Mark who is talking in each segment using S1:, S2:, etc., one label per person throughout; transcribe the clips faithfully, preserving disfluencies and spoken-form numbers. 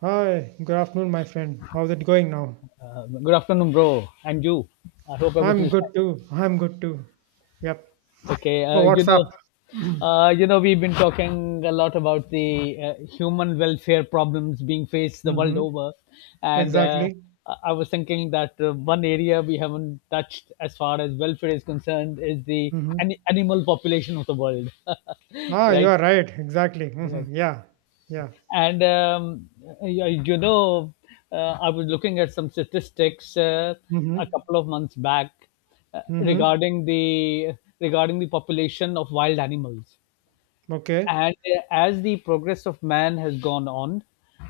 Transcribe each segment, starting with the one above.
S1: Hi, good afternoon, my friend. How's it going now?
S2: Uh, good afternoon, bro, and you. I hope everything
S1: I'm
S2: is fine.
S1: good too. I'm good too. Yep.
S2: Okay.
S1: So
S2: Uh, you
S1: what's
S2: know,
S1: up?
S2: uh, you know, we've been talking a lot about the uh, human welfare problems being faced the world
S1: Mm-hmm.
S2: over, and uh,
S1: Exactly.
S2: I I was thinking that uh, one area we haven't touched as far as welfare is concerned is the
S1: Mm-hmm.
S2: an- animal population of the world,
S1: Ah, you
S2: right?
S1: are right. Exactly.
S2: Right.
S1: Mm-hmm. Yeah. Yeah.
S2: And um, you, you know, uh, I was looking at some statistics uh, a
S1: Mm-hmm.
S2: couple of months back uh,
S1: Mm-hmm.
S2: regarding the regarding the population of wild animals,
S1: Okay.
S2: and uh, as the progress of man has gone on,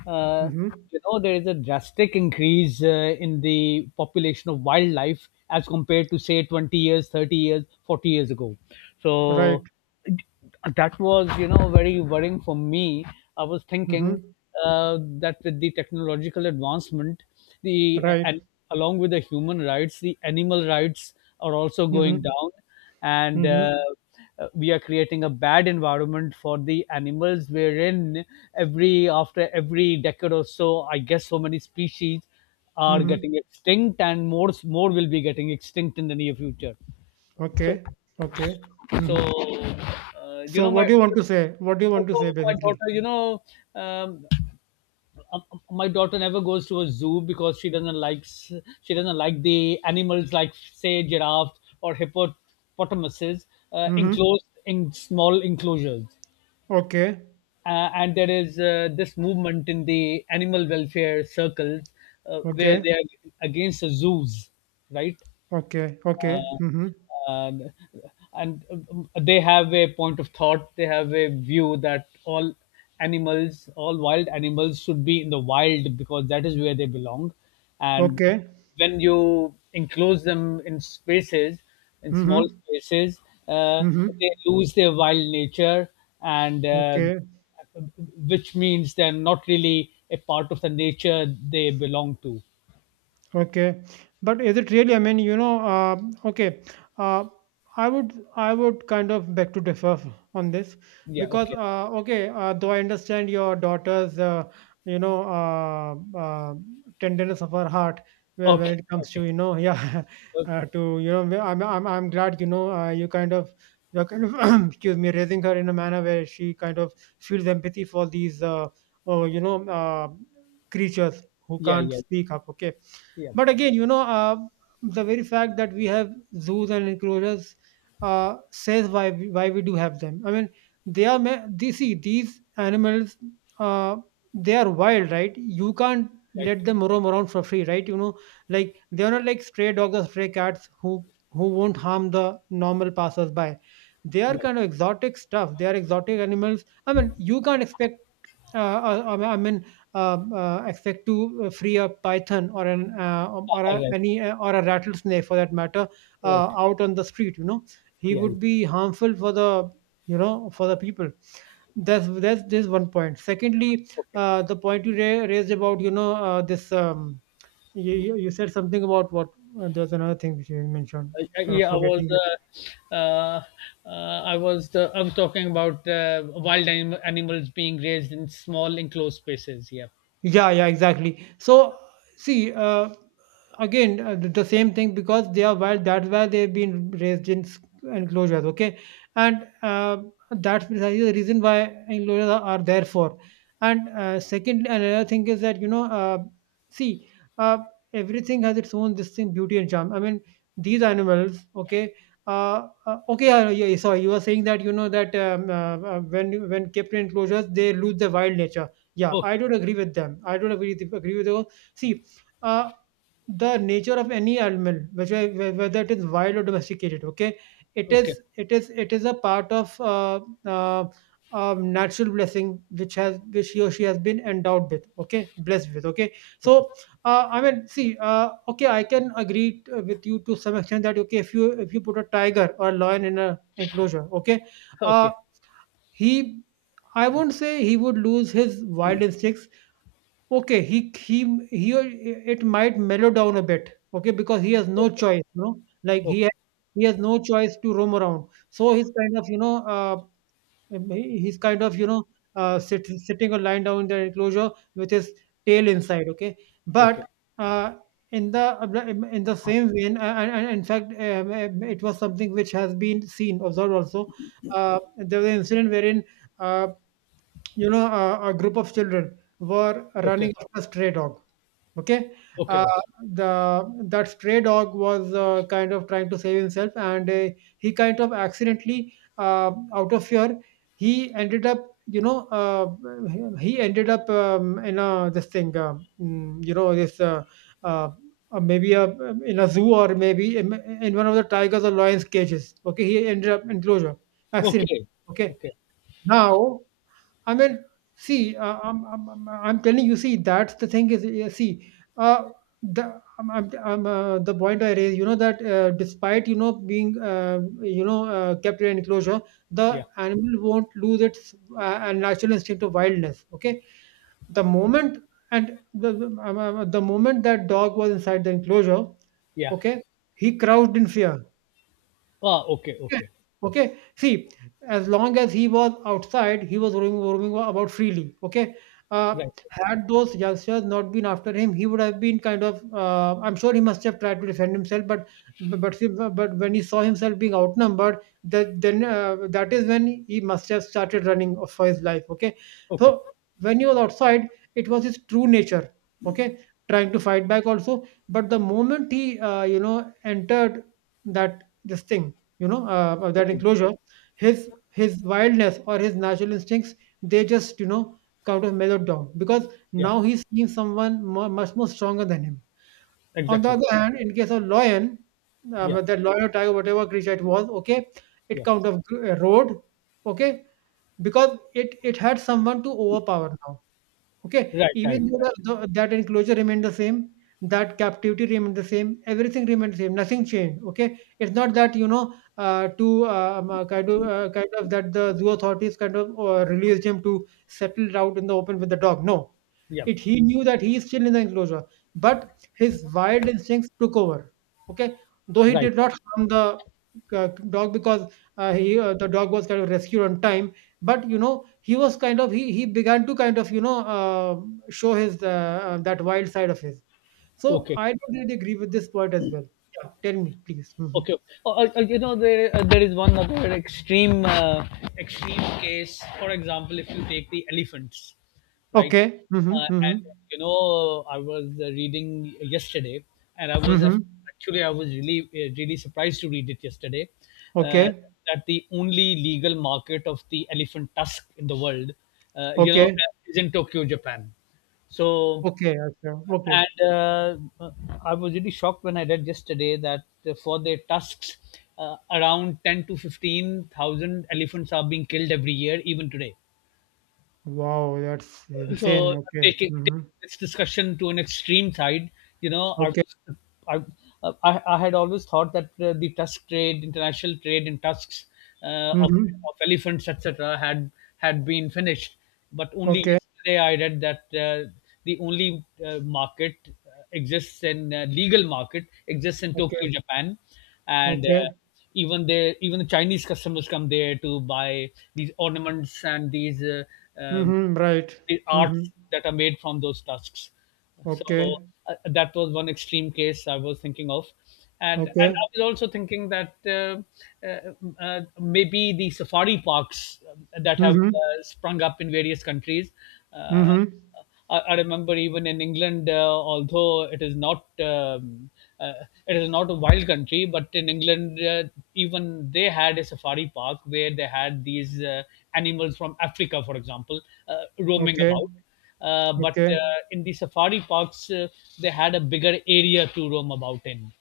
S2: uh,
S1: Mm-hmm.
S2: you know there is a drastic increase uh, in the population of wildlife as compared to say twenty years, thirty years, forty years ago.
S1: Right.
S2: So that was, you know very worrying for me. I was thinking
S1: Mm-hmm.
S2: uh, that with the technological advancement, the
S1: Right.
S2: and along with the human rights, the animal rights are also going
S1: Mm-hmm.
S2: down. And uh,
S1: Mm-hmm.
S2: uh, we are creating a bad environment for the animals, wherein every after every decade or so, I guess so many species are
S1: Mm-hmm.
S2: getting extinct, and more more will be getting extinct in the near future. so
S1: Okay. Okay. Mm-hmm.
S2: so uh, you
S1: So
S2: know
S1: what
S2: my
S1: do you want to say? What do you want to say
S2: so my
S1: basically?
S2: daughter you know um, um, my daughter never goes to a zoo because she doesn't like she doesn't like the animals, like say giraffes or hippopotamuses, uh,
S1: Mm-hmm.
S2: enclosed in small enclosures.
S1: Okay.
S2: Uh, and there is uh, this movement in the animal welfare circles, uh, where
S1: Okay.
S2: they are against the zoos, right?
S1: Okay.
S2: uh,
S1: Okay. Mm-hmm.
S2: and and um, they have a point of thought, they have a view that all animals all wild animals should be in the wild because that is where they belong. And
S1: Okay.
S2: when you enclose them in spaces, in small
S1: Mm-hmm.
S2: spaces uh,
S1: Mhm.
S2: they lose their wild nature, and uh,
S1: Okay.
S2: which means they're not really a part of the nature they belong to.
S1: Okay, but is it really? I mean, you know, uh, okay, uh, I would I would kind of beg to differ on this
S2: Yeah,
S1: because
S2: okay.
S1: uh, okay, uh, though I understand your daughter's uh, you know uh, uh, tenderness of her heart, where
S2: Okay.
S1: when it comes to
S2: Okay.
S1: you know yeah, uh,
S2: Okay.
S1: to you know where I'm I'm I'm glad, you know uh, you kind of, you're kind of excuse me, raising her in a manner where she kind of feels empathy for these, uh, oh, you know uh, creatures who
S2: Yeah.
S1: can't
S2: Yeah.
S1: speak up. Okay,
S2: Yeah.
S1: but again, you know, uh, the very fact that we have zoos and enclosures, uh, says why we, why we do have them. I mean, they are ma- they see these animals. Uh, they are wild, right? You can't
S2: Right.
S1: let them roam around for free, right? You know, like they are not like stray dogs or stray cats who who won't harm the normal passersby. They are
S2: Right.
S1: kind of exotic stuff. They are exotic animals. I mean, you can't expect, uh, uh, I, I mean, uh, uh, expect to uh, free a python or an uh, um, or a,
S2: Right.
S1: any uh, or a rattlesnake for that matter
S2: Right.
S1: uh, out on the street. You know, he
S2: Yeah. Yeah.
S1: would be harmful for the, you know for the people. That's that's this one point. Secondly,
S2: Okay.
S1: uh, the point you ra- raised about, you know uh, this, um, you, you you said something about what. uh, there's another thing which you mentioned.
S2: I, I,
S1: Kind of
S2: yeah, I was,
S1: forgetting.
S2: uh, uh, uh, I was, the, I was talking about uh, wild anim- animals being raised in small enclosed spaces. Yeah.
S1: Yeah, yeah, exactly. So, see, uh, again, uh, the the same thing because they are wild. That's why they've been raised in s- enclosures. Okay, and uh, that's precisely the reason why enclosures are, are there for. And uh, second, another thing is that, you know, uh, see, uh, everything has its own this thing, beauty and charm. I mean, these animals. Okay. Uh, uh, okay, yeah, yeah, sorry. You were saying that, you know that um, uh, uh, when when kept in enclosures, they lose their wild nature. Yeah, I
S2: Okay.
S1: don't agree with them. I don't agree with, agree with you. See, uh, the nature of any animal, which I- wh- whether it is wild or domesticated, okay, it
S2: Okay.
S1: is it is it is a part of uh, uh, um, natural blessing which has, which he or she has been endowed with, okay, blessed with, okay.
S2: Okay.
S1: So uh, I mean, see, uh, okay, I can agree t- with you to some extent that okay, if you, if you put a tiger or a lion in a enclosure, okay, uh,
S2: Okay.
S1: he, I won't say he would lose his wild instincts, okay. he he he It might mellow down a bit, okay, because he has no
S2: Okay.
S1: choice, you know, like
S2: Okay.
S1: he has, he has no choice to roam around, so he's kind of, you know, uh, he- he's kind of, you know, uh, sit, sitting or lying down in the enclosure with his tail inside, okay,
S2: Okay.
S1: but uh, in the, in the same vein, and, and in fact, um, it was something which has been seen observed also. uh, there was an incident wherein Uh, you know, a, a group of children were
S2: Okay.
S1: running after a stray dog. Okay,
S2: Okay.
S1: uh,
S2: Okay.
S1: the, that stray dog was uh, kind of trying to save himself, and uh, he kind of accidentally, uh, out of fear, he ended up, you know, uh, he ended up, um, in a this thing, uh, mm, you know, this uh, uh, uh, maybe a, in a zoo or maybe in, in one of the tigers or lions cages. Okay, he ended up enclosure accident.
S2: Okay.
S1: Okay,
S2: Okay.
S1: now I mean, see, uh, I'm, I'm, I'm I'm telling you, see, that's the thing is, uh, see, uh, the I'm, I'm, I'm, uh, the point I raised, you know, that uh, despite, you know, being, uh, you know uh, kept in an enclosure,
S2: Yeah.
S1: the animal won't lose its uh, natural instinct of wildness. Okay, the moment, and the the um, uh, the moment that dog was inside the enclosure,
S2: Yeah.
S1: okay, he crouched in fear.
S2: Ah. Okay.
S1: Okay.
S2: Okay.
S1: Okay. See, as long as he was outside, he was roaming, roaming about freely. Okay. Uh,
S2: Right.
S1: had those youngsters not been after him, he would have been kind of. Uh, I'm sure he must have tried to defend himself, but but see, but when he saw himself being outnumbered, that then uh, that is when he must have started running for his life. Okay.
S2: Okay.
S1: So when he was outside, it was his true nature. Okay, trying to fight back also, but the moment he, uh, you know, entered that this thing, you know uh, of
S2: Yeah.
S1: that
S2: Yeah.
S1: enclosure, his his wildness or his natural instincts, they just, you know, kind of mellowed down because
S2: Yeah.
S1: now he's seeing someone mu much more stronger than him. On the
S2: Exactly.
S1: other hand, in case of lion, uh,
S2: Yeah.
S1: but that lion or tiger, whatever creature it was, okay, it
S2: Yeah.
S1: kind of grew- uh, roared, okay, because it it had someone to overpower now. Okay,
S2: Right. Right.
S1: even though
S2: Right.
S1: the, the, that enclosure remained the same, that captivity remained the same, everything remained the same, nothing changed. Okay, it's not that, you know, uh, to um, uh, kind of uh, kind of that the zoo authorities kind of uh, released him to settle out in the open with the dog. No,
S2: Yeah.
S1: it, he knew that he is still in the enclosure, but his wild instincts took over. Okay, though he
S2: Right.
S1: did not harm the uh, dog because uh, he uh, the dog was kind of rescued on time, but you know he was kind of, he he began to kind of, you know, um show his uh, uh, that wild side of his. So
S2: Okay.
S1: I don't really agree with this point as well. Yeah, tell me, please. Hmm.
S2: Okay. Oh, uh, uh, you know, there uh, there is one other extreme, uh, extreme case. For example, if you take the elephants, right?
S1: Okay. Mm-hmm,
S2: Uh, and
S1: mm-hmm,
S2: you know, I was uh, reading yesterday, and I was
S1: mm-hmm.
S2: af- actually I was really uh, really surprised to read it yesterday, uh,
S1: Okay.
S2: that the only legal market of the elephant tusk in the world, uh, you know,
S1: Okay.
S2: uh, is in Tokyo, Japan. So,
S1: Okay acha. Okay.
S2: and uh, I was really shocked when I read yesterday that, uh, for their tusks, uh, around ten to fifteen thousand elephants are being killed every year, even today.
S1: Wow, that's insane.
S2: So,
S1: Okay.
S2: taking, taking
S1: Mm-hmm.
S2: this discussion to an extreme side, you know, I
S1: Okay.
S2: was, I, I, I had always thought that uh, the tusk trade, international trade in tusks, uh, of,
S1: Mm-hmm.
S2: of elephants, et cetera, had had been finished. But only
S1: Okay.
S2: yesterday I read that uh, the only uh, market uh, exists in uh, legal market exists in
S1: Okay.
S2: Tokyo, Japan, and uh,
S1: Okay.
S2: even the even the Chinese customers come there to buy these ornaments and these. Uh, um,
S1: Mm-hmm. Right.
S2: the
S1: Mm-hmm.
S2: arts that are made from those tusks. So,
S1: Okay.
S2: uh, that was one extreme case I was thinking of, and and
S1: Okay.
S2: I was also thinking that uh, uh, uh, maybe the safari parks, um, that have
S1: Mm-hmm.
S2: uh, sprung up in various countries. Uh,
S1: Mm-hmm.
S2: I, I remember even in England, uh, although it is not um, uh, it is not a wild country, but in England, uh, even they had a safari park where they had these uh, animals from Africa, for example, uh, roaming
S1: Okay.
S2: about. Uh, but
S1: Okay.
S2: uh, in the safari parks, uh, they had a bigger area to roam about in.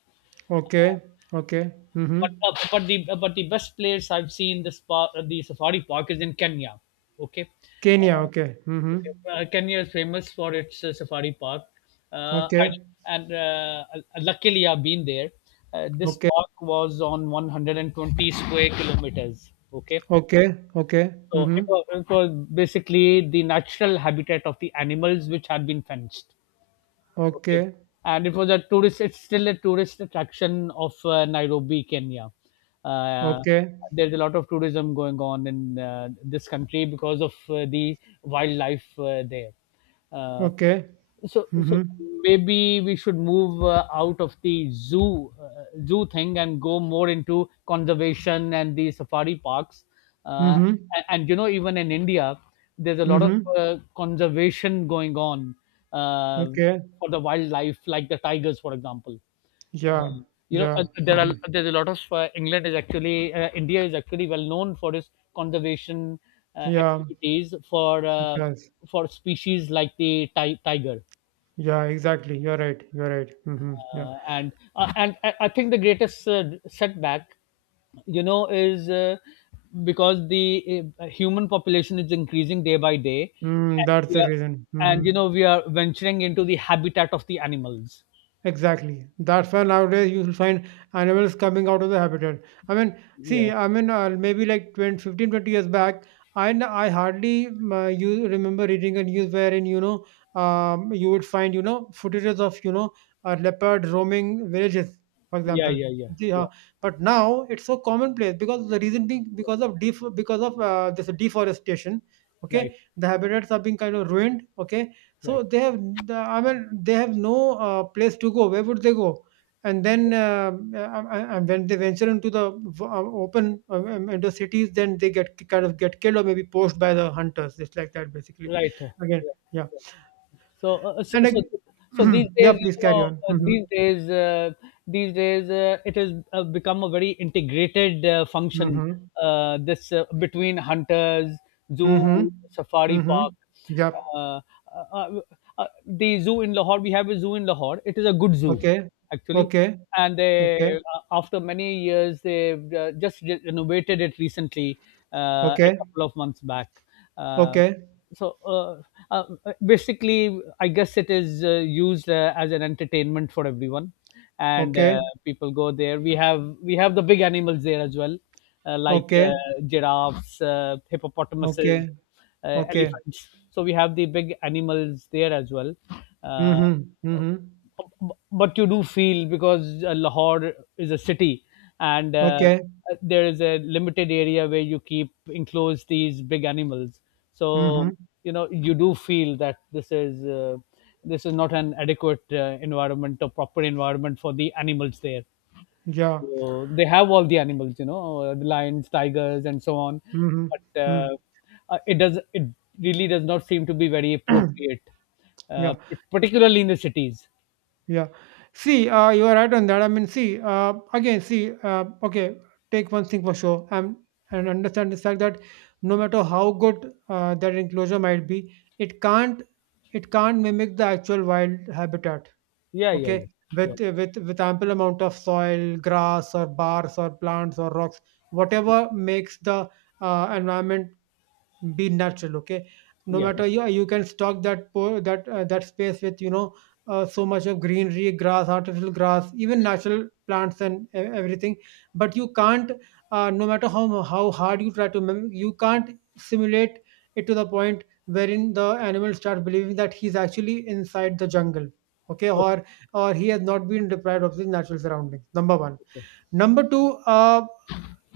S1: Okay, okay.
S2: But
S1: Mhm.
S2: uh, but the but the best place I've seen this par- the safari park is in Kenya. Okay.
S1: Kenya,
S2: Uh,
S1: okay. Mhm.
S2: Okay. Uh, Kenya is famous for its uh, safari park. Uh, I,
S1: Okay.
S2: and uh, uh, Luckily, I've been there. Uh, this
S1: Okay.
S2: park was on one hundred twenty square kilometers. Okay.
S1: Okay. Okay.
S2: So it
S1: Mhm.
S2: was, it was basically the natural habitat of the animals which had been fenced. Okay.
S1: Okay.
S2: And it was a tourist it's still a tourist attraction of, uh, Nairobi, Kenya. Uh,
S1: Okay.
S2: there's a lot of tourism going on in, uh, this country because of, uh, the wildlife, uh, there. Uh
S1: Okay.
S2: so so
S1: Mhm.
S2: maybe we should move uh, out of the zoo uh, zoo thing and go more into conservation and the safari parks. Uh,
S1: Mhm.
S2: and, and you know, even in India, there's a lot of
S1: Mhm.
S2: uh, conservation going on, uh,
S1: Okay.
S2: for the wildlife, like the tigers, for example.
S1: Yeah.
S2: Um, you know, uh,
S1: Yeah.
S2: there are
S1: Mhm.
S2: there's a lot of uh, England is actually uh, India is actually well known for its conservation uh,
S1: Yeah.
S2: activities for
S1: It
S2: uh,
S1: does.
S2: for species like the ti- tiger.
S1: Yeah, exactly. You're right. You're right. Mhm. Yeah.
S2: Uh, and uh, and I I think the greatest uh, setback, you know, is uh, because the uh, human population is increasing day by day,
S1: Mm,
S2: and,
S1: that's
S2: we
S1: the
S2: are,
S1: reason.
S2: and
S1: Mhm.
S2: you know we are venturing into the habitat of the animals.
S1: Exactly. That's why nowadays you will find animals coming out of the habitat. I mean, see,
S2: Yeah,
S1: I mean, uh, maybe like twenty, fifteen, twenty years back, I, n- I hardly um, uh, you remember reading a news wherein, you know, um, you would find, you know, footages of, you know, a leopard roaming villages, for
S2: yeah,
S1: example.
S2: yeah, yeah,
S1: Yeah.
S2: yeah,
S1: But now it's so commonplace, because the reason being,
S2: yeah.
S1: because of def- because of uh, this deforestation. Okay.
S2: Right,
S1: The habitats are being kind of ruined. Okay,
S2: right,
S1: so they have, the, I mean, they have no uh, place to go. Where would they go? And then, uh, uh, uh, and when they venture into the v- uh, open, uh, um, into cities, then they get kind of get killed or maybe poached by the hunters, just like that, basically.
S2: right. Yeah.
S1: Again, yeah.
S2: So, uh, uh, so,
S1: And
S2: so,
S1: like,
S2: so these
S1: yeah,
S2: days,
S1: please
S2: you
S1: carry
S2: know,
S1: on.
S2: uh,
S1: Hmm.
S2: these days, uh, these days, uh, it has uh, become a very integrated uh, function.
S1: Hmm.
S2: Uh, this, uh, between hunters, zoo,
S1: Hmm.
S2: safari park.
S1: Hmm. Yep.
S2: Uh, uh, uh, uh, the zoo in Lahore, we have a zoo in Lahore. It is a good zoo,
S1: Okay.
S2: actually.
S1: Okay.
S2: And they,
S1: Okay.
S2: uh, after many years, they uh, just re- renovated it recently, uh, a
S1: Okay.
S2: couple of months back. Uh,
S1: Okay.
S2: so uh, uh, basically, I guess it is uh, used uh, as an entertainment for everyone, and uh,
S1: Okay.
S2: people go there. We have we have the big animals there as well, uh, like
S1: Okay.
S2: uh, giraffes, uh, hippopotamuses,
S1: Okay.
S2: uh,
S1: Okay.
S2: elephants. So we have the big animals there as well. Uh,
S1: Mm-hmm. Mm-hmm.
S2: B- but you do feel, because uh, Lahore is a city and uh,
S1: Okay.
S2: there is a limited area where you keep enclose these big animals.
S1: Mm-hmm.
S2: So you know you do feel that this is uh, this is not an adequate uh, environment, or proper environment for the animals there.
S1: Yeah.
S2: So they have all the animals, you know, uh, the lions, tigers, and so on,
S1: Mhm.
S2: but uh,
S1: Mm.
S2: uh, it does it really does not seem to be very appropriate, uh,
S1: Yeah,
S2: particularly in the cities.
S1: yeah. See, uh, you are right on that. I mean, see, uh, again, see, uh, okay, take one thing for sure, um, and understand the fact that no matter how good uh, that enclosure might be, it can't, it can't mimic the actual wild habitat.
S2: Yeah, yeah, yeah,
S1: Okay,
S2: yeah,
S1: with with with ample amount of soil, grass, or bars, or plants, or rocks, whatever makes the uh, environment be natural, okay? No
S2: yeah, yeah.
S1: matter, yeah, you can stock that po- that uh, that space with, you know, uh, so much of greenery, grass, artificial grass, even natural plants and e- everything. But you can't, uh, no matter how mu- how hard you try to, mim- you can't simulate it to the point wherein the animal start believing that he's actually inside the jungle, okay,
S2: Okay,
S1: or or he has not been deprived of his natural surroundings. Number one.
S2: okay,
S1: Number two, uh,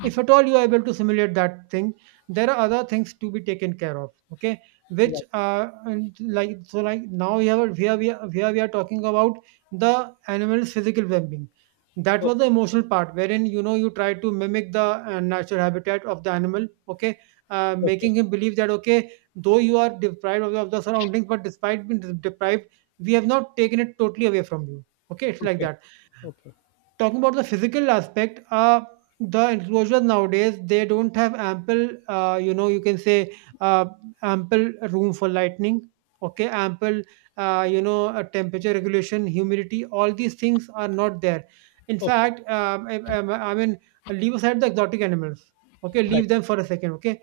S1: if at all you are able to simulate that thing, there are other things to be taken care of. Okay,
S2: yeah,
S1: which uh, and like so like now we have, here we are, here we are talking about the animal's physical well-being. That was
S2: okay,
S1: the emotional part, wherein you know you try to mimic the uh, natural habitat of the animal. Okay, uh,
S2: okay,
S1: making him believe that okay, though you are deprived of the, of the surroundings, but despite being deprived, we have not taken it totally away from you. Okay, it's like
S2: okay,
S1: that.
S2: okay,
S1: Talking about the physical aspect, uh the enclosures nowadays, they don't have ample uh, you know, you can say uh, ample room for lightning, okay, ample uh, you know, uh, temperature regulation, humidity, all these things are not there. In
S2: okay.
S1: fact, um, I, I, I mean leave aside the exotic animals, okay,
S2: Right,
S1: leave them for a second, okay.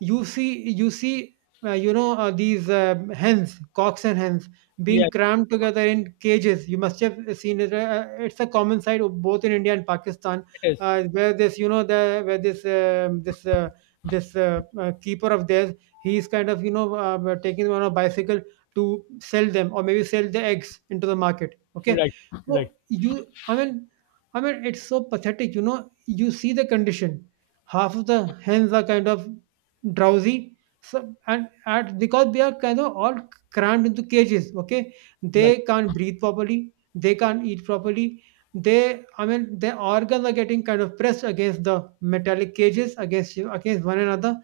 S1: You see you see uh, you know, uh, these um hens, cocks and hens being
S2: yeah,
S1: crammed together in cages, you must have seen it. Uh, uh, it's a common sight of both in India and Pakistan,
S2: it is.
S1: uh, where this, you know, the where this um this uh, this uh, uh, keeper of theirs, he's kind of, you know, uh, uh, taking them on a bicycle to sell them, or maybe sell the eggs into the market, okay.
S2: Right, right,
S1: So you I mean I mean it's so pathetic, you know, you see the condition. Half of the hens are kind of drowsy. So, and at because they are kind of all crammed into cages. Okay,
S2: right,
S1: they can't breathe properly. They can't eat properly. They, I mean, their organs are getting kind of pressed against the metallic cages, against against one another.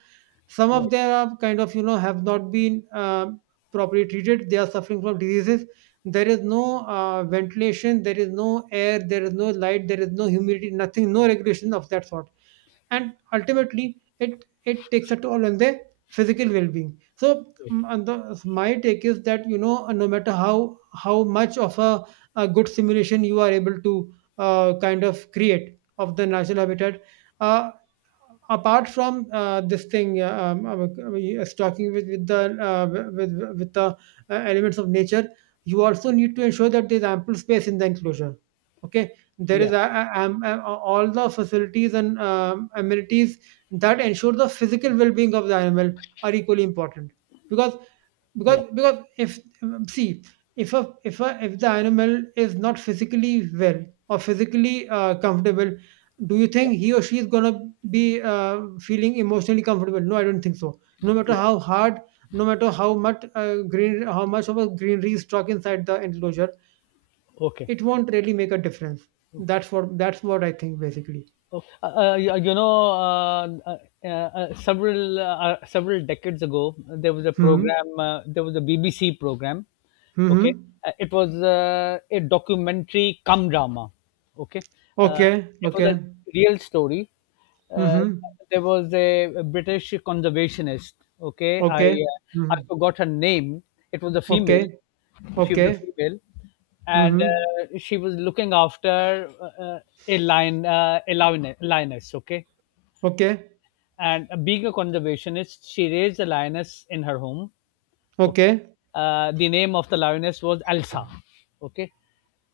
S1: Some of
S2: right,
S1: them are kind of, you know, have not been um properly treated. They are suffering from diseases. There is no uh, ventilation. There is no air. There is no light. There is no humidity. Nothing. No regulation of that sort, and ultimately it it takes a toll on their physical well-being. So, mm,
S2: right.
S1: and the, my take is that, you know, uh, no matter how how much of a, a good simulation you are able to uh, kind of create of the natural habitat, uh, apart from uh, this thing, uh, um, um, uh, stocking with with the uh, with with with the uh, elements of nature, you also need to ensure that there's ample space in the enclosure. Okay, there is
S2: Yeah,
S1: a, a- am- a- all the facilities and um, amenities that ensure the physical well-being of the animal are equally important. Because
S2: yeah,
S1: because because if um, see, if a if a if the animal is not physically well or physically uh, comfortable, do you
S2: yeah,
S1: think he or she is gonna be uh, feeling emotionally comfortable? No, I don't think so. No matter
S2: yeah.
S1: how hard, no matter how much, uh, green how much of a greenery is stuck inside the enclosure,
S2: Okay,
S1: it won't really make a difference.
S2: okay.
S1: That's what that's what I think basically.
S2: Oh, uh, uh, y- you know, uh, uh, uh, several uh, uh, several decades ago, there was a
S1: Mhm.
S2: program. Uh, there was a B B C program. Okay.
S1: Mhm.
S2: Uh, it was uh, a documentary cum drama. Okay. uh,
S1: Okay.
S2: it was a
S1: Okay.
S2: real story. uh,
S1: Mhm.
S2: there was a, a British conservationist. Okay, I
S1: Okay.
S2: uh, I
S1: Mhm.
S2: forgot her name. It was a female.
S1: Okay.
S2: She was a
S1: Okay.
S2: female, and
S1: Mhm.
S2: uh, she was looking after uh, uh, a lion, uh, a lion- lioness. Okay.
S1: Okay,
S2: And being a conservationist, she raised a lioness in her home. Okay.
S1: okay.
S2: Uh, the name of the lioness was Elsa. Okay.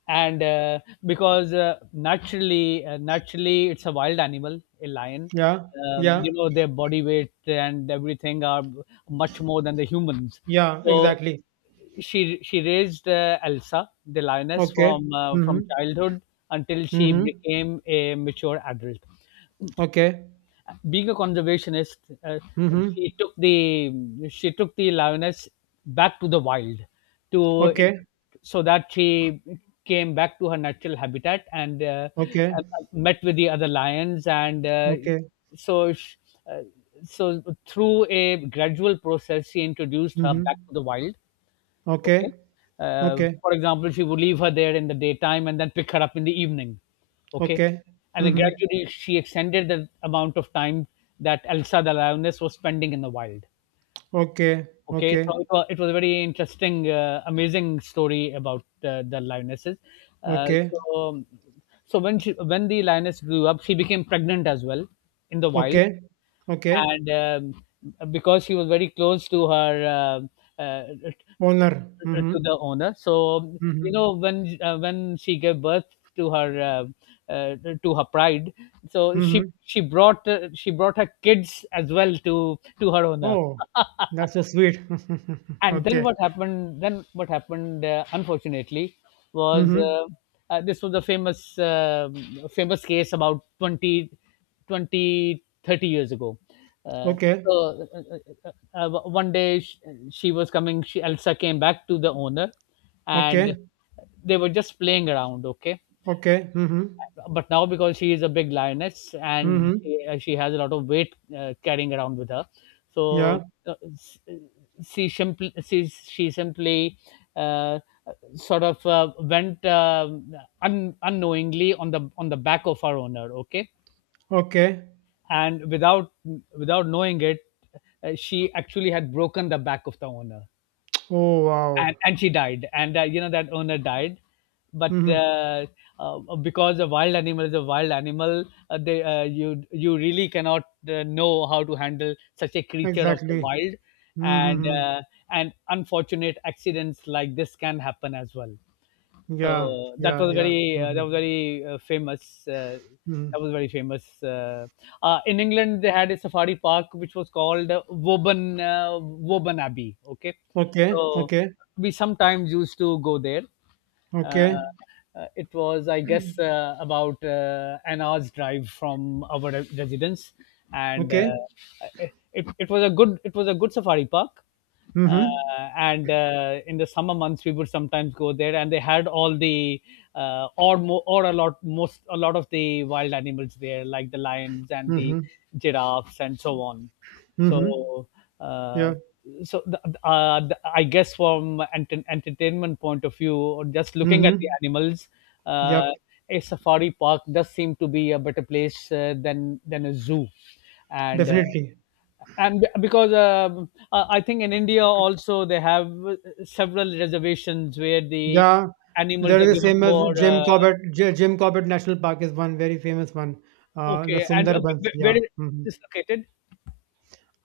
S2: And uh, because uh, naturally, uh, naturally, it's a wild animal, a lion.
S1: Yeah,
S2: Um,
S1: yeah,
S2: you know, their body weight and everything are much more than the humans.
S1: yeah,
S2: So
S1: exactly.
S2: she she raised uh, Elsa, the lioness,
S1: Okay.
S2: from uh, from
S1: Mm-hmm.
S2: childhood until she
S1: Mm-hmm.
S2: became a mature adult.
S1: Okay.
S2: Being a conservationist, uh, she
S1: Mm-hmm.
S2: took the she took the lioness back to the wild, to
S1: Okay.
S2: so that she came back to her natural habitat and uh,
S1: Okay.
S2: uh, met with the other lions, and uh,
S1: Okay.
S2: so sh uh, so through a gradual process she introduced her
S1: Mm-hmm.
S2: back to the wild. Okay.
S1: Okay.
S2: Uh,
S1: Okay.
S2: for example, she would leave her there in the daytime and then pick her up in the evening. Okay.
S1: Okay.
S2: And then
S1: Mm-hmm.
S2: gradually she extended the amount of time that Elsa, the lioness, was spending in the wild.
S1: Okay.
S2: Okay.
S1: Okay.
S2: So it was, it was a very interesting, uh, amazing story about uh, the lionesses. Uh,
S1: Okay.
S2: so, um, so when she, when the lioness grew up, she became pregnant as well in the wild,
S1: Okay. Okay.
S2: and um, because she was very close to her um uh,
S1: Owner. Mm-hmm.
S2: to the owner, so
S1: Mm-hmm.
S2: you know, when uh, when she gave birth to her uh, uh, to her pride, so she
S1: Mm-hmm.
S2: she brought uh, she brought her kids as well to to her owner.
S1: Oh, that's so sweet.
S2: And then
S1: Okay.
S2: what happened, then what happened uh, unfortunately, was
S1: Mm-hmm.
S2: uh, uh, this was a famous uh, famous case about twenty, twenty thirty years ago. Uh,
S1: Okay.
S2: so uh, uh, uh, uh, one day she, she was coming, she Elsa came back to the owner, and
S1: Okay.
S2: they were just playing around, okay.
S1: Okay. Mm-hmm.
S2: But now, because she is a big lioness and
S1: Mm-hmm.
S2: she, uh, she has a lot of weight uh, carrying around with her, so
S1: Yeah.
S2: uh, s- she simply, she, she simply uh, sort of uh, went um un, unknowingly on the on the back of her owner, okay.
S1: Okay.
S2: And without without knowing it, uh, she actually had broken the back of the owner,
S1: Oh, wow.
S2: and and she died. And uh, you know, that owner died. But
S1: Mhm.
S2: uh, uh, Because a wild animal is a wild animal, uh, they, uh, you you really cannot uh, know how to handle such a creature of the
S1: Exactly.
S2: wild, and
S1: Mhm.
S2: uh, and unfortunate accidents like this can happen as well.
S1: Yeah.
S2: So that
S1: Yeah.
S2: was
S1: Yeah.
S2: very uh, that
S1: Mhm.
S2: was very uh, famous. Uh, that
S1: Mhm.
S2: was very famous. Uh, uh, in England, they had a safari park which was called uh, Woburn uh, Woburn Abbey. Okay,
S1: Okay.
S2: so
S1: Okay.
S2: we sometimes used to go there. Uh,
S1: Okay.
S2: uh, it was, I guess, uh, about uh, an hour's drive from our re- residence, and
S1: Okay.
S2: uh, it, it it was a good, it was a good safari park. Uh,
S1: Mhm.
S2: and uh, in the summer months, we would sometimes go there, and they had all the uh, or mo- or a lot most a lot of the wild animals there, like the lions and the
S1: Mhm.
S2: giraffes and so on.
S1: Mhm.
S2: So, uh,
S1: Yeah.
S2: so the, uh, the, I guess, from ent- entertainment point of view, or just looking at the
S1: Mhm.
S2: animals, uh,
S1: Yep.
S2: a safari park does seem to be a better place uh, than than a zoo. And. Uh,
S1: Definitely.
S2: and be- because um, uh, I think in India also they have uh, several reservations where the
S1: Yeah.
S2: animals
S1: There
S2: are
S1: is the
S2: given
S1: same as
S2: more.
S1: Jim
S2: Uh,
S1: Corbett. J- Jim Corbett National Park is one very famous one. Uh, the
S2: okay, and uh,
S1: Sundarbans.
S2: wh- wh- where
S1: Yeah.
S2: is
S1: Hmm.
S2: this located?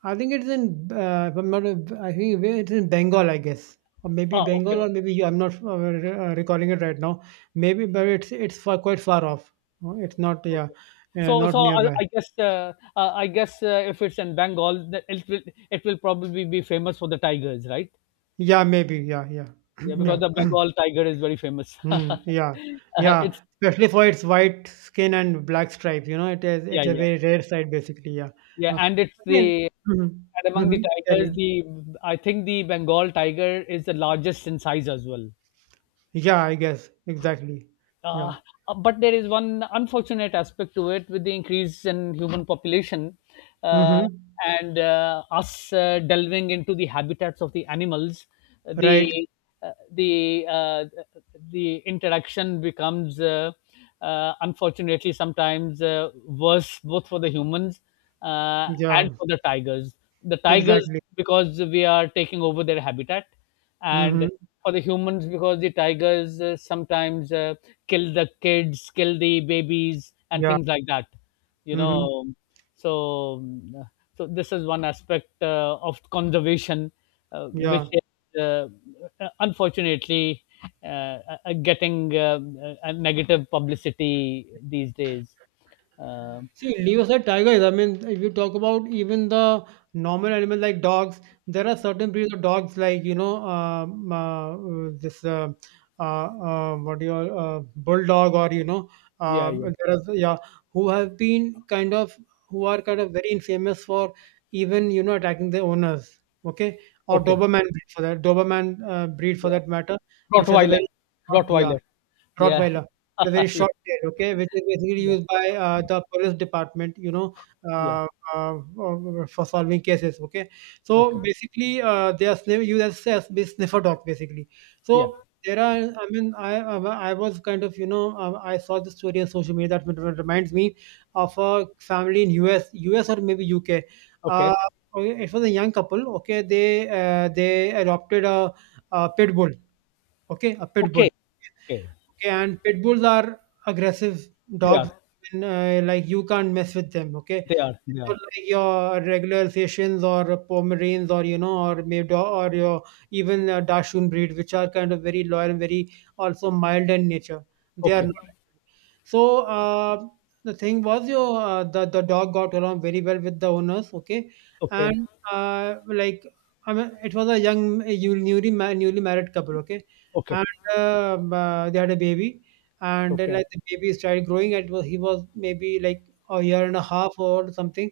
S1: I think it's in, uh, if I'm not, I think it's in Bengal, I guess, or maybe
S2: Ah, okay,
S1: Bengal, or
S2: okay.
S1: maybe I'm not uh, re- uh, recalling it right now. Maybe, but it's it's far, quite far off. Uh, It's not, yeah,
S2: Okay.
S1: uh,
S2: So,
S1: not
S2: so I,
S1: nearby.
S2: I guess, uh, uh, I guess, uh, if it's in Bengal, th- it will, it will probably be famous for the tigers, right?
S1: Yeah, maybe, yeah, yeah,
S2: Yeah, because
S1: yeah,
S2: the Bengal tiger is very famous.
S1: hmm,
S2: uh,
S1: yeah, yeah.
S2: it's
S1: Especially for its white skin and black stripes, you know, it is
S2: Yeah,
S1: it's a
S2: yeah,
S1: very rare sight, basically. Yeah.
S2: yeah,
S1: Uh,
S2: and it's
S1: Again,
S2: the, and
S1: mm-hmm,
S2: among the
S1: mm-hmm, carry
S2: tigers,
S1: on.
S2: the I think the Bengal tiger is the largest in size as well.
S1: Yeah, I guess exactly. Yeah.
S2: uh, uh, but there is one unfortunate aspect to it, with the increase in human population uh,
S1: Mm-hmm.
S2: and uh, us uh, delving into the habitats of the animals, uh,
S1: Right.
S2: the uh, the uh, the interaction becomes, uh, uh, unfortunately, sometimes uh, worse, both for the humans uh, and
S1: Yeah.
S2: for the tigers the tigers,
S1: Exactly.
S2: because we are taking over their habitat, and
S1: Mhm.
S2: for the humans because the tigers uh, sometimes uh, kill the kids, kill the babies and
S1: Yeah.
S2: things like that, you
S1: Mhm.
S2: know. So um, so this is one aspect uh, of conservation uh,
S1: Yeah.
S2: which is, uh, unfortunately, uh, uh, getting uh, a negative publicity these days. um,
S1: See, leave aside tigers. I mean, if you talk about even the normal animal like dogs, there are certain breeds of dogs like, you know, um, uh, uh, this uh, uh, uh, what do you call, uh, bulldog, or you know,
S2: yeah,
S1: um,
S2: yeah.
S1: there are, yeah, who have been kind of, who are kind of very infamous for even, you know, attacking their owners. Okay, or
S2: Okay.
S1: Doberman breed, for that Doberman uh, breed for
S2: Yeah.
S1: that matter, which has a
S2: Rottweiler.
S1: very short, yeah,
S2: Rottweiler. Yeah.
S1: Rottweiler, a very
S2: Yeah.
S1: short tail, okay, which is basically
S2: Yeah.
S1: used by uh, the police department, you know,
S2: Yeah.
S1: uh, uh, uh, for solving cases, okay. So
S2: Okay.
S1: basically, uh, they are sniff- used as, as the sniffer dog, basically.
S2: Yeah.
S1: So there are, I mean, I I I was kind of, you know, uh, I saw the story on social media that rem- reminds me of a family in U S, U S or maybe U K. Uh,
S2: Okay.
S1: okay, it was a young couple, okay. They uh, they adopted a, a pit bull, okay, a pit bull.
S2: Okay. Okay.
S1: Okay, and pit bulls are aggressive
S2: They
S1: dogs,
S2: are.
S1: and uh, like you can't mess with them. Okay,
S2: They are. They are.
S1: not like your regular Sessions or Pomeranians, or you know, or maybe, or your even uh, Dachshund breed, which are kind of very loyal and very also mild in nature. They are
S2: Okay.
S1: not. So uh, the thing was, your uh, the the dog got along very well with the owners. Okay,
S2: Okay.
S1: and uh, like I mean, it was a young, a newly ma- newly married couple. Okay,
S2: Okay.
S1: uh, uh, they had a baby, and then
S2: Okay.
S1: like the baby started growing. It was he was maybe like a year and a half or something.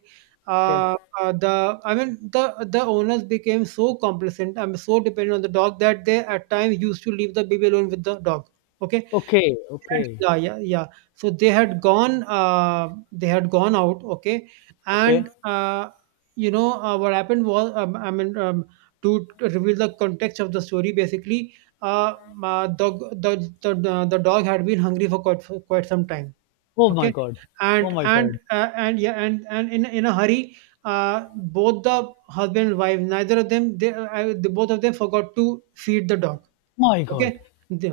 S2: Okay.
S1: Uh, uh, the I mean the the owners became so complacent. I'm so dependent on the dog that they at times used to leave the baby alone with the dog. Okay,
S2: Okay. Okay.
S1: yeah, yeah, yeah. So they had gone, uh, they had gone out, okay,
S2: Okay.
S1: and uh, you know, uh, what happened was, um, I mean, um, to to reveal the context of the story, basically, uh, uh, the, the the the dog had been hungry for quite for quite some time,
S2: Oh my
S1: okay,
S2: god. Oh
S1: and
S2: my
S1: and
S2: god.
S1: uh, and yeah, and and in in a hurry, uh, both the husband and wife, neither of them, they, uh, I, the both of them forgot to feed the dog,
S2: My god.
S1: okay, they,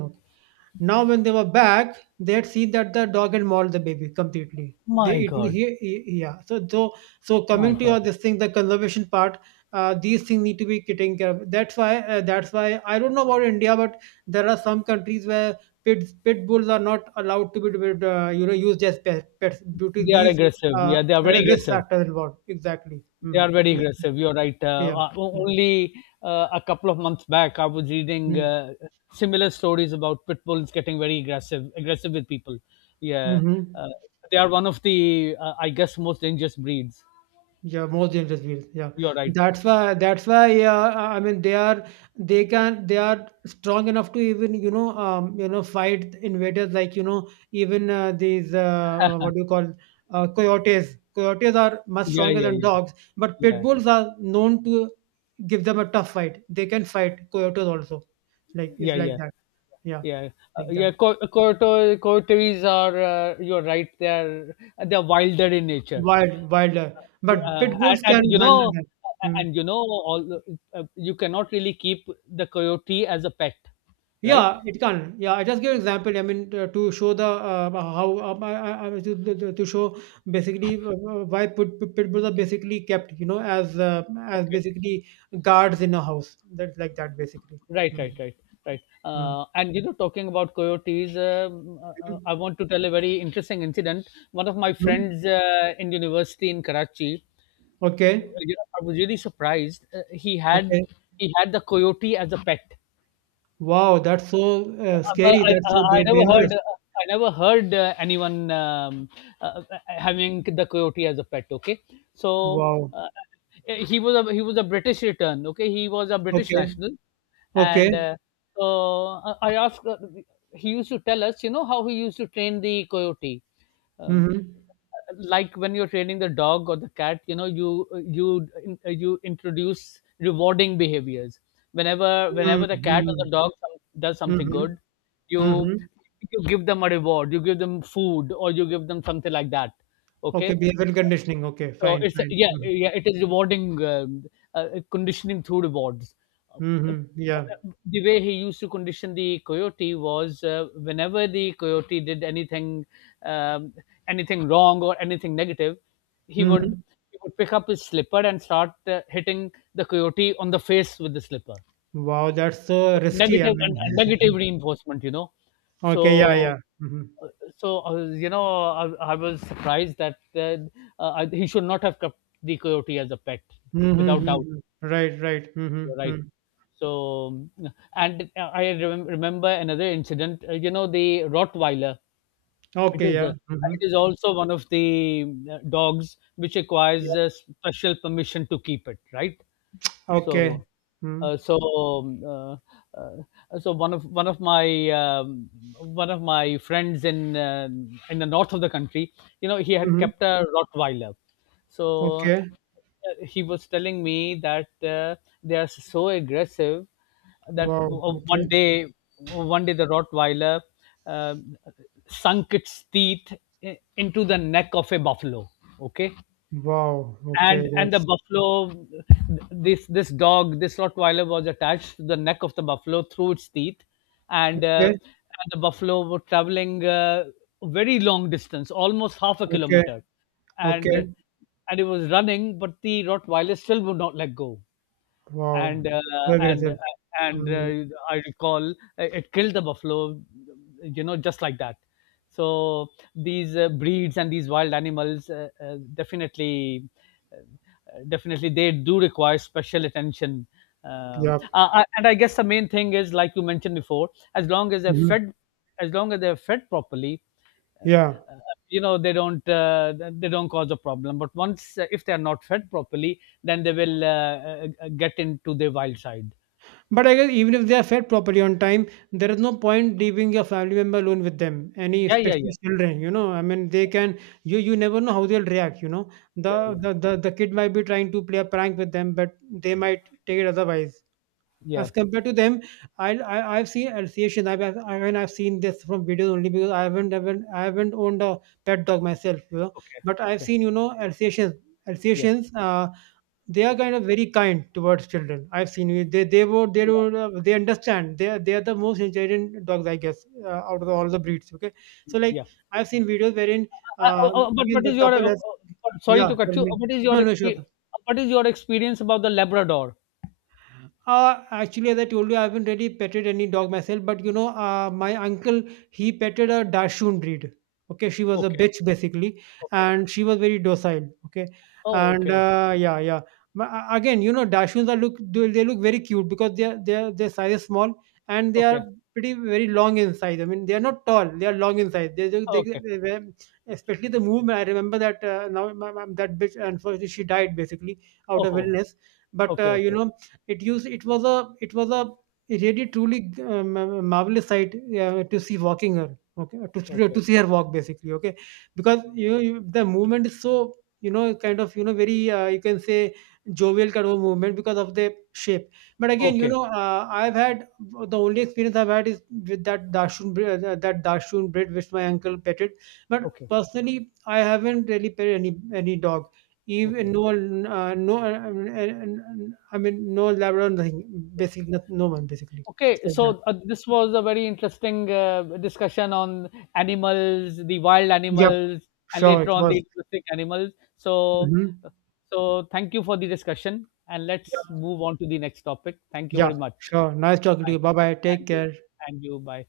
S1: now, when they were back, they had seen that the dog had mauled the baby completely. They
S2: My
S1: eaten
S2: god.
S1: here, yeah. So, so, so
S2: My
S1: coming to
S2: god.
S1: your this thing, the conservation part, uh, these things need to be taken care of. That's why, uh, that's why I don't know about India, but there are some countries where pit pit bulls are not allowed to be, uh, you know, used as pet, pets due to
S2: They are
S1: these
S2: aggressive.
S1: uh,
S2: Yeah, they are
S1: ri-
S2: very
S1: risk
S2: aggressive.
S1: factors involved. Exactly.
S2: They
S1: Hmm.
S2: are very
S1: Yes.
S2: aggressive. You're right. Uh,
S1: Yeah.
S2: uh, o-
S1: Yeah.
S2: only uh, a couple of months back, I was reading
S1: Hmm.
S2: uh, similar stories about pit bulls getting very aggressive, aggressive with people. Yeah,
S1: Mm-hmm.
S2: uh, they are one of the, uh, I guess, most dangerous breeds.
S1: Yeah, most dangerous wheels. Yeah,
S2: You're right.
S1: that's why. That's why. Uh, I mean, they are. They can. They are strong enough to even, you know, um, you know, fight invaders like, you know. Even uh, these. Uh, what do you call? Uh, coyotes. Coyotes are much
S2: Yeah,
S1: stronger
S2: yeah,
S1: than
S2: yeah,
S1: dogs, but pit
S2: yeah,
S1: bulls are known to give them a tough fight. They can fight coyotes also. Like it's
S2: yeah,
S1: like
S2: yeah,
S1: that. Yeah,
S2: yeah. Uh,
S1: like that.
S2: yeah, Cor- Corto- Cortois are. Uh, you're right. They are. They are wilder in nature.
S1: Wild, wilder. But
S2: Yeah,
S1: pit
S2: and
S1: bulls
S2: and
S1: can
S2: you
S1: handle
S2: know
S1: that. Hmm.
S2: and you know all the, uh, you cannot really keep the coyote as a pet, right?
S1: Yeah, it can. Yeah, I just give an example. I mean, uh, to show the uh, how uh, I, I, I- to, to to show basically uh, uh, why pit, pit, pit bulls are basically kept, you know, as uh, as
S2: Okay.
S1: basically guards in a house. That's like that basically.
S2: Right,
S1: Mm-hmm.
S2: right, right, right.
S1: Hmm.
S2: Uh, and you know, talking about coyotes, um, uh, uh, I want to tell a very interesting incident. One of my friends uh, in university in Karachi, uh,
S1: Okay.
S2: you know, I was really surprised. Uh, he had
S1: Okay.
S2: he had the coyote as a pet.
S1: Wow, that's so uh,
S2: Uh, but
S1: scary.
S2: I,
S1: That's
S2: I
S1: so
S2: I
S1: da-
S2: never
S1: dangerous.
S2: heard, uh, I never heard, uh, anyone um, uh, having the coyote as a pet. Okay, so
S1: Wow.
S2: uh, uh, he was a, he was a British return. Okay, he was a British
S1: Okay.
S2: national, and
S1: Okay.
S2: uh, so uh, I asked. uh, He used to tell us, you know, how he used to train the coyote. Um,
S1: Mm-hmm.
S2: like when you're training the dog or the cat, you know, you you you introduce rewarding behaviors whenever, whenever the cat or
S1: Mm-hmm.
S2: the dog some, does something
S1: Mm-hmm.
S2: good, you
S1: Mm-hmm.
S2: you give them a reward, you give them food or you give them something like that,
S1: Okay.
S2: okay.
S1: Behavioral conditioning. Okay.
S2: So
S1: Fine.
S2: it's,
S1: Fine.
S2: yeah,
S1: Mm-hmm.
S2: yeah, it is rewarding, um, uh, conditioning through rewards. Uh,
S1: Mm-hmm.
S2: but,
S1: Yeah.
S2: uh, the way he used to condition the coyote was, uh, whenever the coyote did anything, um, anything wrong or anything negative, he would
S1: Mhm.
S2: he would pick up his slipper and start uh, hitting the coyote on the face with the slipper.
S1: Wow, that's so
S2: So
S1: risky, I
S2: negative and, and negative
S1: mean.
S2: reinforcement, you know.
S1: Okay, yeah,
S2: So,
S1: yeah. Mhm.
S2: so uh, you know, I, I was surprised that, uh, uh, he should not have kept the coyote as a pet,
S1: Mhm,
S2: without
S1: mhm,
S2: doubt,
S1: mhm. Right, right.
S2: you're
S1: Mhm,
S2: right.
S1: mhm.
S2: So, and I remem- remember another incident. Uh, you know, the Rottweiler, it
S1: Okay,
S2: is a,
S1: yeah.
S2: it
S1: Mhm.
S2: is also one of the uh, dogs which
S1: Yeah.
S2: requires a special permission to keep it, right?
S1: Okay.
S2: So,
S1: Mhm.
S2: uh, so um, uh, uh, so one of, one of my, um, one of my friends in uh, in the north of the country, you know, he had
S1: Mhm.
S2: kept a Rottweiler. So uh,
S1: Okay.
S2: he was telling me that uh, they are so aggressive that
S1: Wow,
S2: w- uh, one
S1: okay.
S2: day one day the Rottweiler uh, sunk its teeth i- into the neck of a buffalo. Okay,
S1: Wow, okay,
S2: and and the
S1: that's
S2: buffalo, this this dog, this Rottweiler, was attached to the neck of the buffalo through its teeth. and, uh,
S1: okay,
S2: and the buffalo were traveling uh, a very long distance, almost half a
S1: okay,
S2: kilometer, and
S1: okay.
S2: and it was running, but the Rottweiler still would not let go.
S1: Wow,
S2: and uh,
S1: it's so
S2: and uh,
S1: aggressive.
S2: and
S1: Mhm.
S2: uh, I recall, uh, it killed the buffalo, you know, just like that. So these uh, breeds and these wild animals, uh, uh, definitely, uh, definitely, they do require special attention. Um,
S1: Yeah.
S2: uh, uh, and I guess the main thing is, like you mentioned before, as long as they're
S1: Mhm.
S2: fed, as long as they're fed properly,
S1: Yeah.
S2: uh, you know, they don't, uh, they don't cause a problem. But once, uh, if they are not fed properly, then they will, uh, uh, uh, get into their wild side.
S1: But I guess even if they are fed properly on time, there is no point leaving your family member alone with them. Any
S2: Yeah, yeah,
S1: especially
S2: yeah,
S1: children, you know. I mean, they can, you you never know how they'll react. You know,
S2: yeah,
S1: the
S2: yeah,
S1: the the, the kid might be trying to play a prank with them, but they might take it otherwise.
S2: yeah.
S1: As compared to them, I, I I've seen association. I've I've- I mean, I've seen this from videos only because I haven't haven't I haven't owned a pet dog myself. You know,
S2: Okay,
S1: but I've
S2: okay,
S1: seen, you know, associations
S2: yeah,
S1: associations. Uh, they are kind of very kind towards children, I've seen it. They they would they
S2: yeah,
S1: would uh, they understand they are they are the most intelligent dogs, I guess, uh, out of the, all the breeds, okay. So like
S2: yeah.
S1: I've seen videos wherein
S2: Uh, uh,
S1: uh,
S2: uh, but
S1: again
S2: what
S1: the
S2: is your uh,
S1: couple has,
S2: uh, but sorry
S1: yeah
S2: to cut
S1: tell
S2: you,
S1: me,
S2: uh, what is your
S1: no no, sure.
S2: expe- uh, what is your experience about the Labrador?
S1: Uh, actually, as I told you, I haven't really petted any dog myself, but you know, uh, my uncle, he petted a Dachshund breed. Okay, she was a
S2: Okay,
S1: bitch basically,
S2: okay.
S1: and she was very docile. Okay,
S2: Oh,
S1: and
S2: okay, okay,
S1: uh, yeah, yeah. Ma- uh, Again, you know, Dachshunds are look they they look very cute because they are they are, their size is small and they are
S2: okay,
S1: pretty very long in size. I mean, they are not tall; they are long in size. They, they, they,
S2: okay.
S1: they were- especially the movement. I remember that uh, now my, my, that bitch unfortunately she died basically out
S2: Oh,
S1: of
S2: oh,
S1: illness, but
S2: okay,
S1: uh, you
S2: okay,
S1: know, it used it was a it was a really truly uh, marvelous sight uh, to see walking her. Okay, to see-
S2: okay,
S1: to see her walk basically. Okay, because you know you, the movement is so, you know, kind of, you know, very uh, you can say jovial kind of movement because of the shape. But again, you
S2: okay,
S1: know, uh, I've had the only experience I've had is with that dashun bre- uh, that dashun bread which my uncle petted. But
S2: okay,
S1: personally, I haven't really petted any any dog, even
S2: okay.
S1: no uh, no uh, I mean, no Labrador, nothing basically, not no one basically, it's
S2: Okay,
S1: like that.
S2: so uh, this was a very interesting uh, discussion on animals, the wild
S1: Yep,
S2: animals, and
S1: sure
S2: later
S1: it
S2: on
S1: was.
S2: the domestic animals. So,
S1: Hmm,
S2: so thank you for the discussion, and let's move on to the next topic. Thank you
S1: yeah,
S2: very much.
S1: sure, nice talking to
S2: Bye.
S1: you, bye bye, take
S2: And you,
S1: care.
S2: and you, bye.